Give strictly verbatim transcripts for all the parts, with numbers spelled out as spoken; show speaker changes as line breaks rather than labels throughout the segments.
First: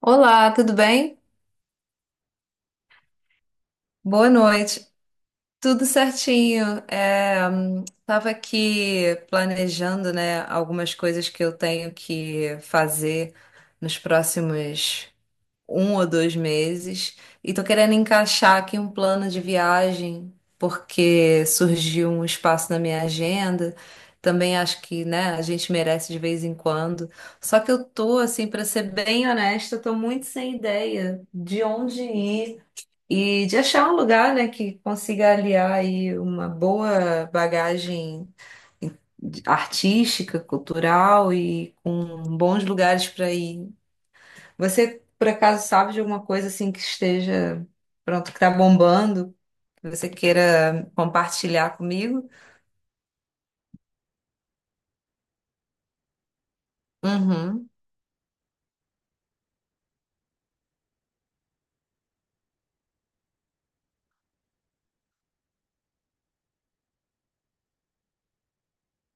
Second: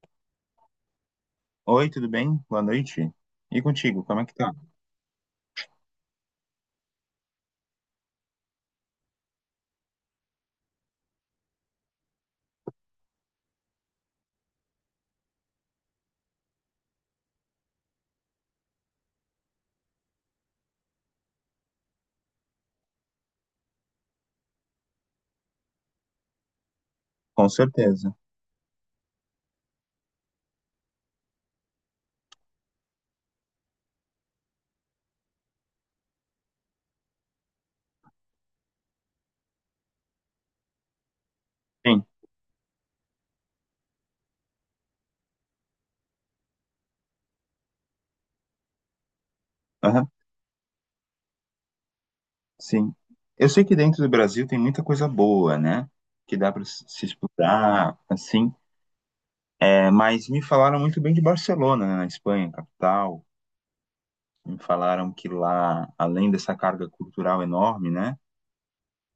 Olá, tudo bem?
Oi, tudo bem? Boa noite. E contigo, como é
Boa
que tá?
noite. Tudo certinho. É, hum, tava aqui planejando, né, algumas coisas que eu tenho que fazer nos próximos um ou dois meses e tô querendo encaixar aqui um plano de viagem porque surgiu um espaço na minha agenda. Também acho que, né, a gente merece de vez em quando.
Com
Só que eu
certeza.
tô, assim, para ser bem honesta, eu tô muito sem ideia de onde ir. E de achar um lugar, né, que consiga aliar aí uma boa bagagem artística, cultural e
Sim.
com bons lugares para ir. Você, por acaso, sabe de alguma coisa assim que esteja pronto, que está bombando, que você
Aham,
queira compartilhar comigo?
sim. Eu sei que dentro do Brasil tem muita coisa boa, né? Que dá para se
Uhum,
explorar, assim. É, mas me falaram muito bem de Barcelona, né, na Espanha, capital. Me falaram que lá, além dessa carga cultural enorme, né?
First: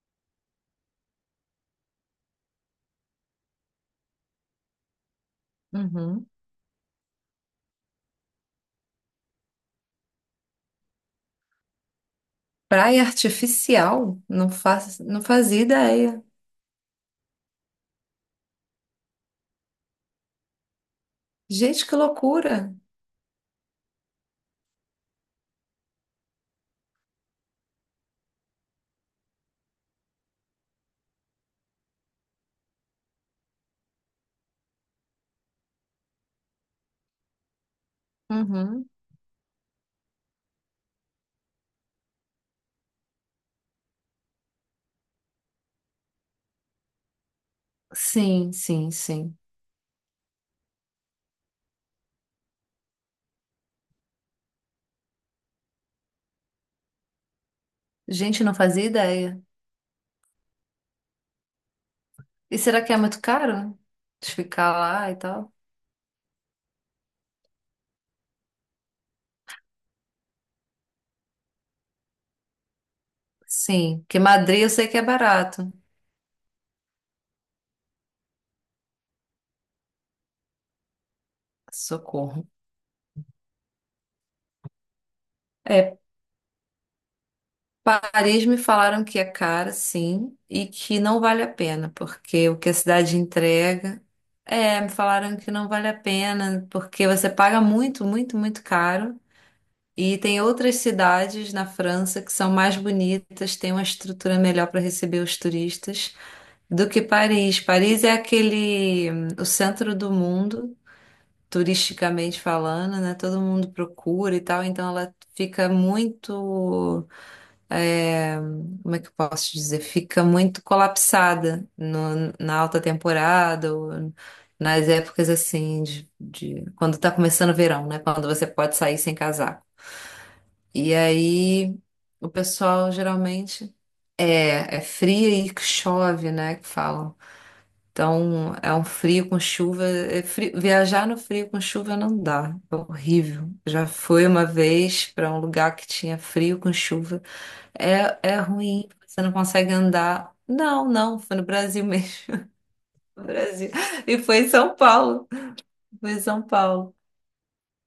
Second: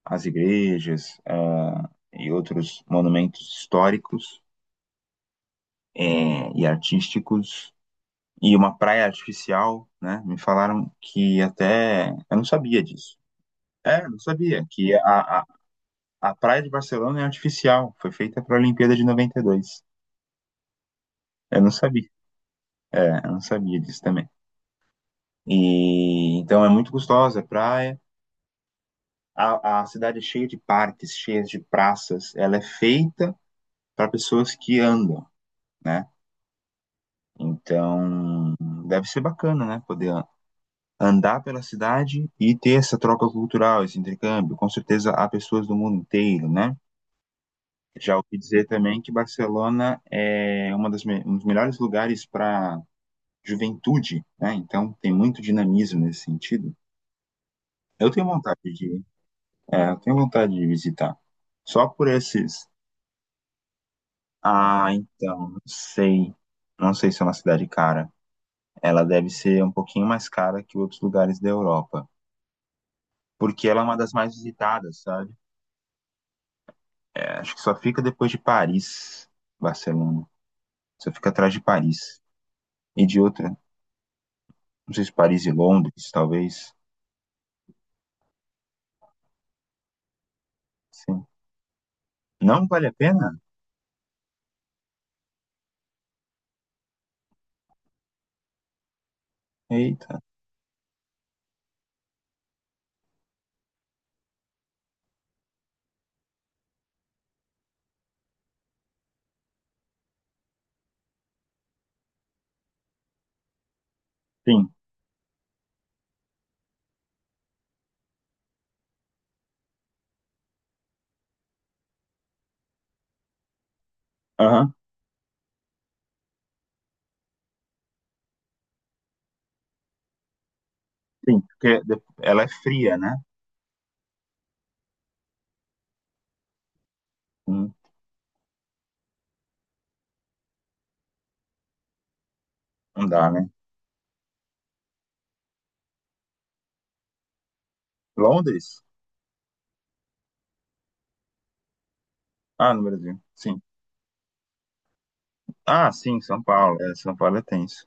As igrejas ah, e outros monumentos históricos
uhum.
eh, e artísticos e uma praia artificial, né? Me falaram que até eu não sabia
Praia
disso. É, não
artificial? Não
sabia que
faz, não
a, a,
fazia ideia.
a praia de Barcelona é artificial, foi feita para a Olimpíada de noventa e dois. Eu não
Gente, que
sabia.
loucura!
É, eu não sabia disso também. E então é muito gostosa a praia. A, a cidade é cheia de parques, cheia de praças. Ela é feita para pessoas que andam, né? Então,
Uhum.
deve ser bacana, né? Poder a- andar pela cidade e ter essa troca cultural, esse intercâmbio. Com certeza há pessoas do mundo inteiro, né? Já ouvi
Sim,
dizer
sim,
também que
sim.
Barcelona é uma das me- um dos melhores lugares para juventude, né? Então, tem muito dinamismo nesse sentido. Eu tenho
Gente, não
vontade
fazia
de,
ideia.
é, eu tenho vontade de visitar. Só por
E
esses.
será que é muito caro? De ficar
Ah,
lá e
então,
tal?
não sei. Não sei se é uma cidade cara. Ela deve ser um pouquinho mais cara que outros lugares da Europa, porque ela é uma
Sim,
das
porque
mais
Madrid eu sei que
visitadas,
é
sabe?
barato.
É, acho que só fica depois de Paris, Barcelona. Só fica atrás de Paris.
Socorro.
E de outra, não sei se Paris e
É,
Londres, talvez.
Paris me falaram que é cara, sim, e que não
Sim.
vale a pena, porque o
Não
que a
vale a
cidade
pena?
entrega. É, me falaram que não vale a pena, porque você paga muito, muito, muito caro. E
Eita.
tem outras cidades na França que são mais bonitas, têm uma estrutura melhor para receber os turistas do que Paris. Paris é aquele, hum, o centro do mundo, turisticamente falando, né? Todo mundo procura e tal,
Sim.
então ela fica muito, é, como é que eu posso dizer? Fica muito colapsada no- na alta temporada ou
Aham.
nas épocas assim de, de- quando tá começando o verão, né? Quando você pode sair sem casaco. E
Sim,
aí
porque de-
o
ela é
pessoal
fria, né?
geralmente é, é fria e que chove, né? Que falam.
Hum.
Então, é um frio com chuva. é frio- Viajar no frio com chuva não dá, é
Não dá, né?
horrível. Já fui uma vez para um lugar que tinha frio com chuva. É, é
Londres?
ruim, você não consegue andar. Não, não, foi no Brasil mesmo.
Ah, no Brasil.
No
Sim.
Brasil. E foi em São Paulo.
Ah,
Foi
sim,
em
São
São
Paulo.
Paulo.
É, São Paulo é tenso.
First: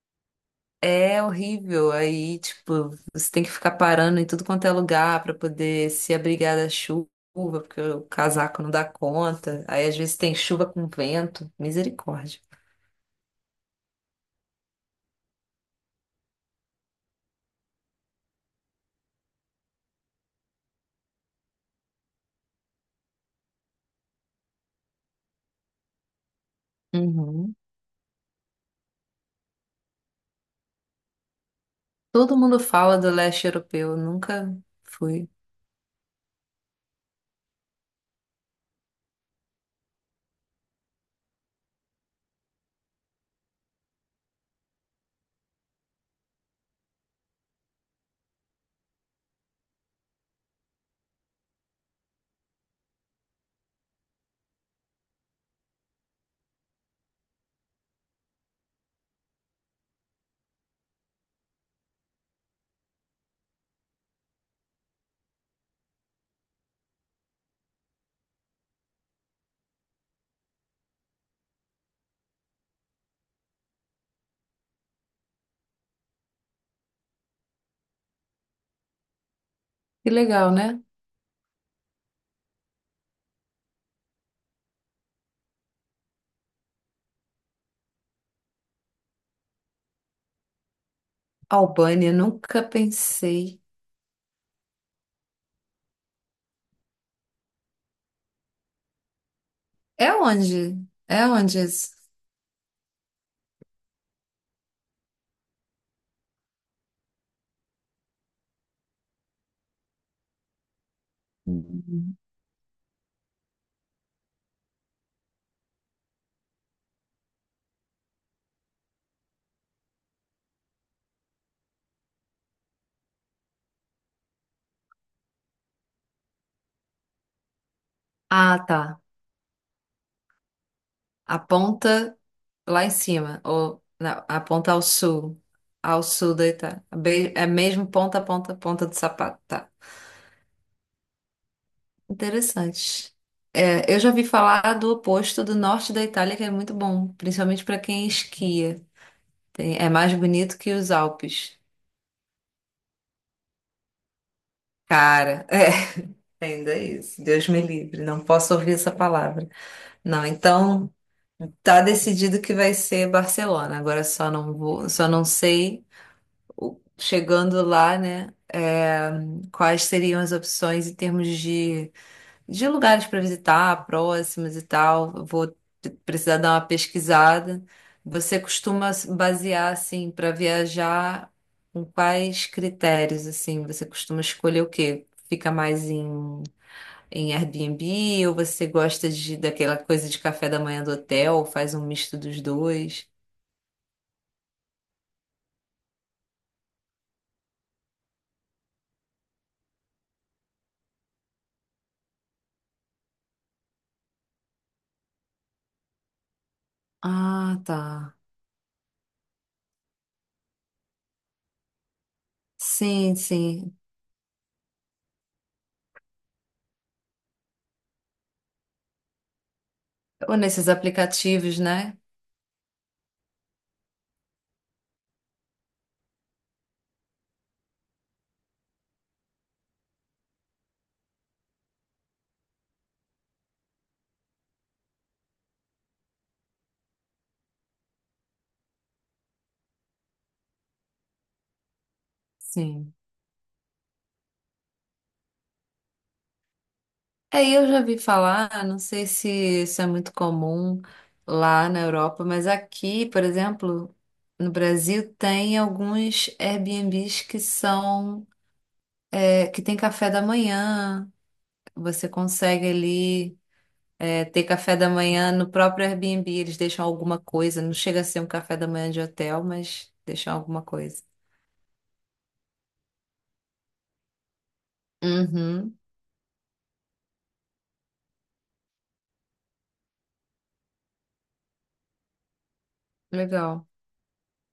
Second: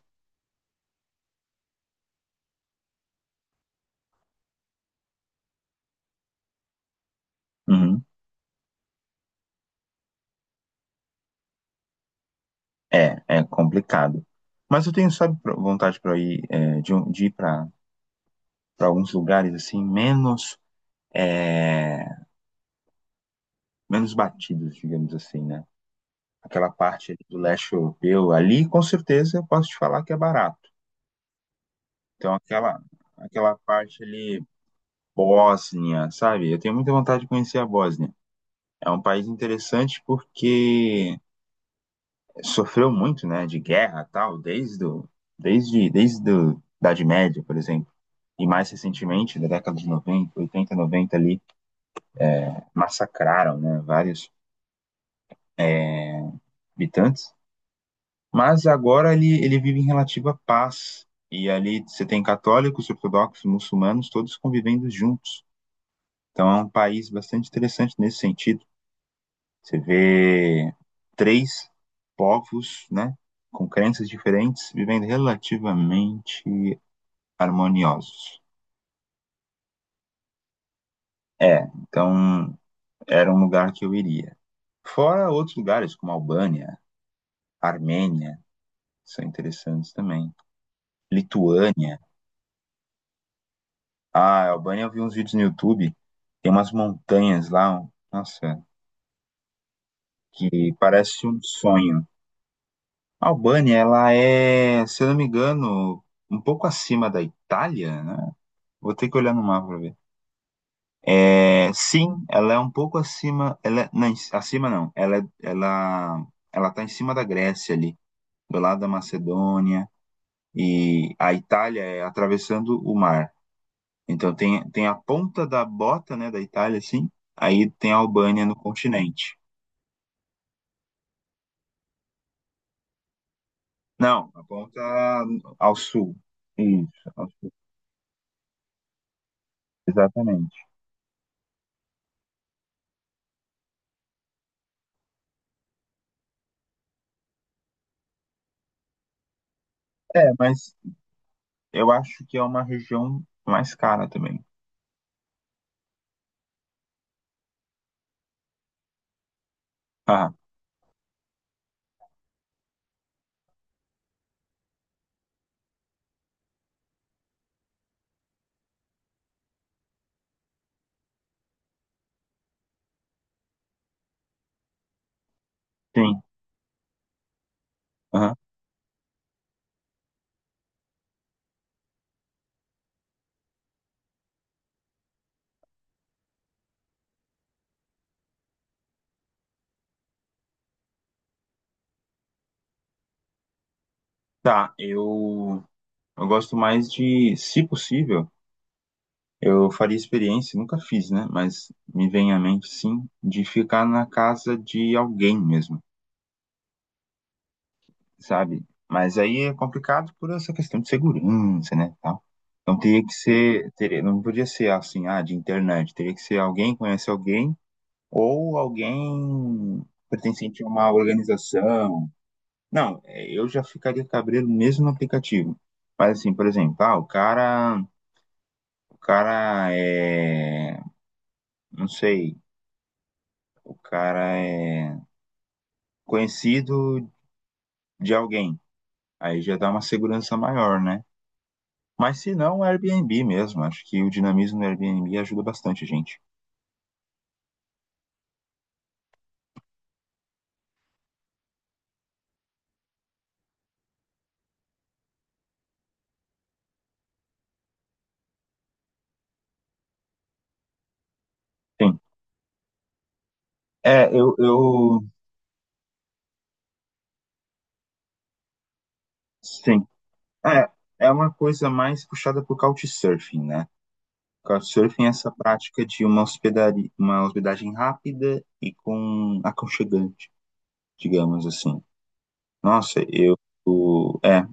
É horrível. Aí, tipo, você tem que ficar parando em tudo quanto é lugar para poder se abrigar da chuva. Porque o
Uhum.
casaco não dá conta. Aí às vezes tem chuva com vento. Misericórdia.
É, é complicado. Mas eu tenho, sabe, pro- vontade para ir, é, de, um- de ir para alguns lugares assim, menos. é, menos batidos, digamos assim, né? Aquela parte ali do
Uhum.
leste europeu, ali com certeza eu posso te falar que é barato. Então
Todo mundo
aquela
fala do leste
aquela
europeu, eu
parte ali
nunca fui.
Bósnia, sabe? Eu tenho muita vontade de conhecer a Bósnia. É um país interessante porque sofreu muito, né, de guerra, e tal, desde o, desde desde do, da Idade Média, por exemplo. E mais recentemente, da década de noventa oitenta noventa ali, massacraram, né, vários habitantes. Mas agora ele, ele vive em relativa paz. E ali você tem católicos, ortodoxos, muçulmanos, todos convivendo juntos. Então é um país bastante interessante nesse sentido. Você vê três povos, né, com crenças diferentes, vivendo relativamente harmoniosos.
Que legal, né?
É, então era um lugar que eu iria. Fora outros lugares como Albânia, Armênia, são interessantes também. Lituânia.
Albânia, nunca pensei.
Ah, Albânia, eu vi uns vídeos no YouTube. Tem umas montanhas lá, um- nossa,
É
que
onde? É
parece um
onde isso?
sonho. A Albânia, ela é, se eu não me engano, um pouco acima da Itália, né? Vou ter que olhar no mapa pra ver. É, sim,
Uhum.
ela é um pouco acima, ela é- não, em- acima não. Ela é- ela ela tá em cima da Grécia ali, do lado da Macedônia e a Itália é atravessando o mar. Então tem, tem a ponta da bota, né, da Itália, assim, aí tem a Albânia no
Ah, tá.
continente.
A ponta lá em cima, ou não,
Não,
a
a
ponta
ponta
ao sul,
ao
ao
sul.
sul da Itália.
Isso, ao
Be- É
sul,
mesmo ponta, ponta, ponta do sapato. Tá.
exatamente.
Interessante. É, eu já vi falar do oposto do norte da Itália, que é muito bom, principalmente para quem esquia. Tem- é mais
É,
bonito que
mas
os Alpes.
eu acho que é uma região mais cara também.
Cara, é, ainda é isso. Deus me livre, não posso ouvir essa palavra. Não,
Ah,
então tá decidido que vai ser Barcelona. Agora só não vou, só não sei o- chegando lá, né? É, quais seriam as opções em termos de, de lugares para visitar, próximos e tal. Eu Vou t-
sim.
precisar dar uma pesquisada.
Aham.
Você costuma se basear assim para viajar com quais critérios assim? Você costuma escolher o quê? Fica mais em em Airbnb ou você gosta de daquela coisa de café da manhã do hotel, faz um misto dos dois?
Tá, eu, eu gosto mais de, se possível, eu faria experiência, nunca fiz, né? Mas me vem à mente, sim, de ficar na casa de alguém mesmo.
Ah, tá.
Sabe? Mas aí é complicado por essa questão de segurança, né, tal. Então teria que
Sim,
ser,
sim.
teria, não podia ser assim, ah, de internet, teria que ser alguém que conhece alguém ou alguém
Ou
pertencente a
nesses
uma
aplicativos, né?
organização. Não, é, eu já ficaria cabreiro mesmo no aplicativo. Mas assim, por exemplo, ah, o cara, o cara é, não sei, o cara é conhecido de alguém. Aí já dá uma segurança maior, né? Mas se não,
Sim.
Airbnb mesmo. Acho que o dinamismo do Airbnb ajuda bastante a gente.
É, eu já vi falar, não sei se isso é muito comum lá na Europa, mas aqui, por exemplo, no Brasil tem alguns Airbnbs que são, é, que tem café da manhã.
Sim.
Você consegue ali.
É,
É,
eu,
ter café da
eu,
manhã no próprio Airbnb, eles deixam alguma coisa. Não chega a ser um café da manhã de hotel,
sim.
mas deixam alguma
É,
coisa.
é uma coisa mais puxada por Couchsurfing, né? Couchsurfing é essa
Uhum,
prática de uma hospedaria, uma hospedagem rápida e com aconchegante, digamos assim. Nossa, eu,
legal.
o é,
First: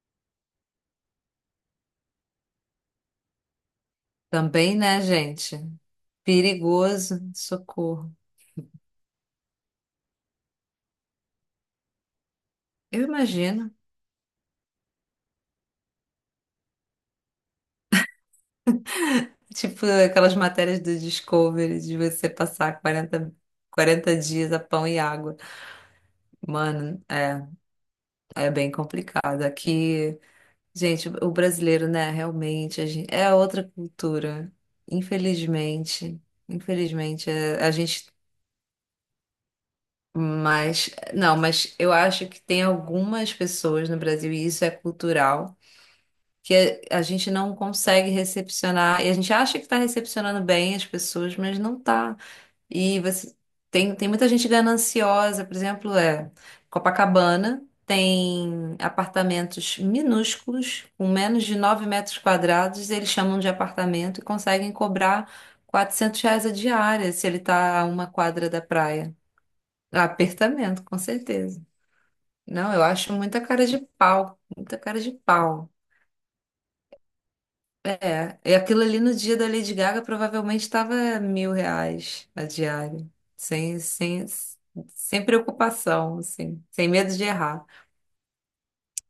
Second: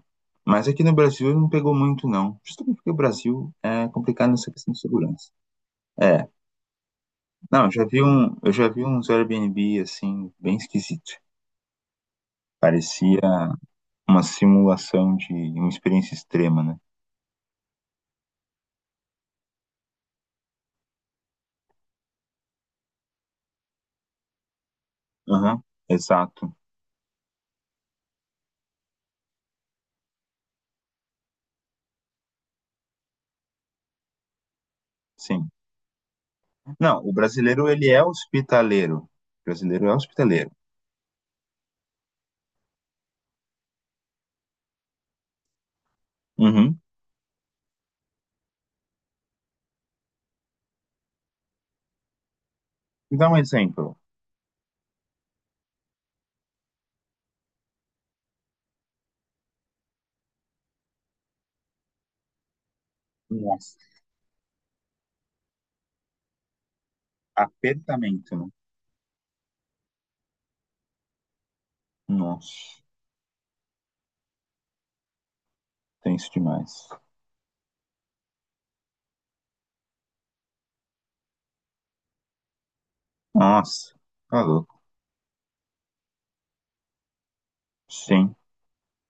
mas aqui no Brasil não pegou muito não. Justamente porque o Brasil é complicado nessa questão
Também,
de
né,
segurança.
gente?
É,
Perigoso,
não, eu já vi
socorro.
um, eu já vi uns Airbnb assim bem esquisito.
Eu
Parecia
imagino.
uma simulação de uma experiência extrema, né?
Tipo aquelas matérias do Discovery de você passar quarenta quarenta dias a pão e água.
Aham, exato.
Mano, é, é bem complicado. Aqui. Gente, o brasileiro, né? Realmente, a gente, é outra cultura.
Sim.
Infelizmente,
Não, o
infelizmente, é-
brasileiro,
a
ele é
gente.
hospitaleiro. O brasileiro é hospitaleiro.
Mas, não, mas eu acho que tem algumas pessoas no Brasil, e isso é cultural, que
Uhum.
a, a gente não consegue recepcionar, e a gente acha que está recepcionando bem as pessoas, mas não está. E
Me dá
você
um
tem,
exemplo.
tem muita gente gananciosa, por exemplo, é Copacabana tem apartamentos minúsculos, com menos de nove metros quadrados, eles chamam de
Nossa,
apartamento e conseguem cobrar quatrocentos reais a diária se ele está a uma
apertamento, né?
quadra da praia. Apertamento, com certeza. Não, eu
Nossa,
acho muita cara de pau, muita cara de pau.
tenso demais.
É, e aquilo ali no dia da Lady Gaga provavelmente estava mil reais a diária, sem,
Nossa,
sem,
tá louco.
sem preocupação, assim, sem medo de errar.
Sim.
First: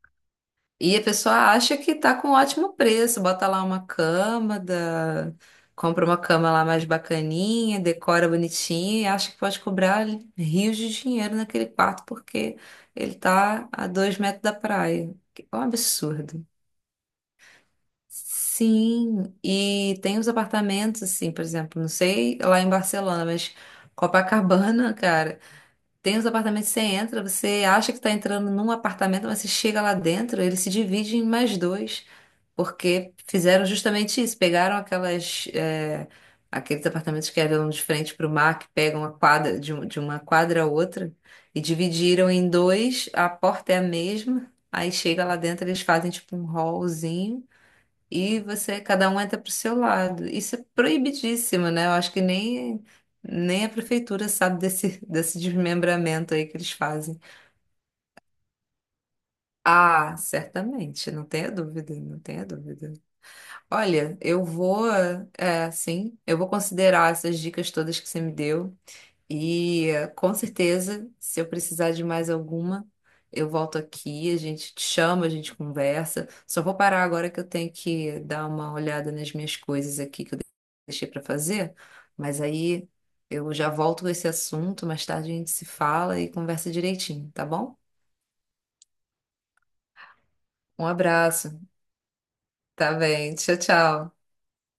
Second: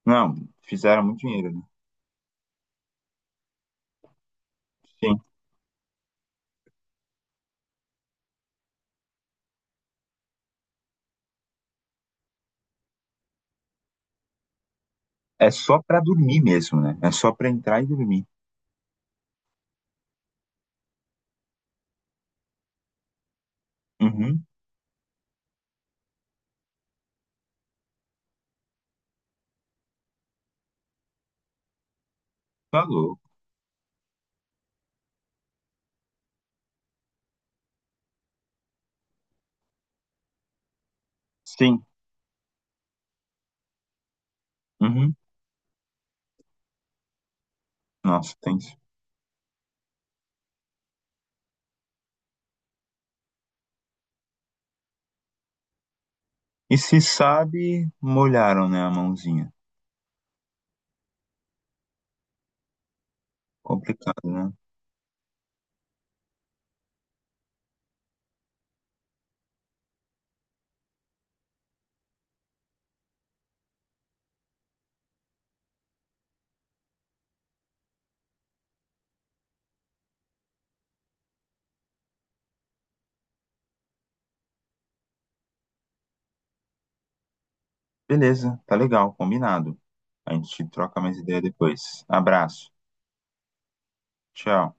Não,
E a
fizeram muito
pessoa
dinheiro, né?
acha que tá com um ótimo preço, bota lá uma cama,
Sim.
da- compra uma cama lá mais bacaninha, decora bonitinho e acha que pode cobrar rios de dinheiro naquele quarto porque ele tá a dois metros da praia. Que-
É
É um
só pra dormir
absurdo.
mesmo, né? É só pra entrar e dormir.
Sim, e tem os apartamentos, assim, por exemplo, não sei lá em Barcelona, mas
Uhum,
Copacabana, cara, tem os apartamentos que você entra, você acha que tá entrando num apartamento, mas você chega lá dentro, ele se divide em mais dois,
tá
porque
louco.
fizeram justamente isso, pegaram aquelas, é, aqueles apartamentos que eram de frente para o mar, que pegam a quadra, de, um- de uma quadra a outra, e
Sim.
dividiram em dois, a porta é a mesma, aí
Uhum.
chega lá dentro, eles fazem tipo um hallzinho,
Nossa,
e
tem.
você, cada um entra pro seu lado. Isso é proibidíssimo, né? Eu acho que nem, nem a prefeitura sabe desse, desse desmembramento aí que eles
E se
fazem.
sabe, molharam, né, a mãozinha.
Ah, certamente, não tenha dúvida, não tenha dúvida.
Complicado,
Olha, eu
né?
vou, é, sim, eu vou considerar essas dicas todas que você me deu. E eh, com certeza, se eu precisar de mais alguma, eu volto aqui, a gente te chama, a gente conversa. Só vou parar agora que eu tenho que dar uma olhada nas minhas coisas aqui que eu deixei para fazer, mas aí eu já volto com esse assunto, mais tarde a gente se fala e conversa direitinho, tá bom?
Beleza, tá legal, combinado. A gente
Um
troca mais ideia
abraço.
depois. Abraço.
Tá bem. Tchau, tchau.
Tchau.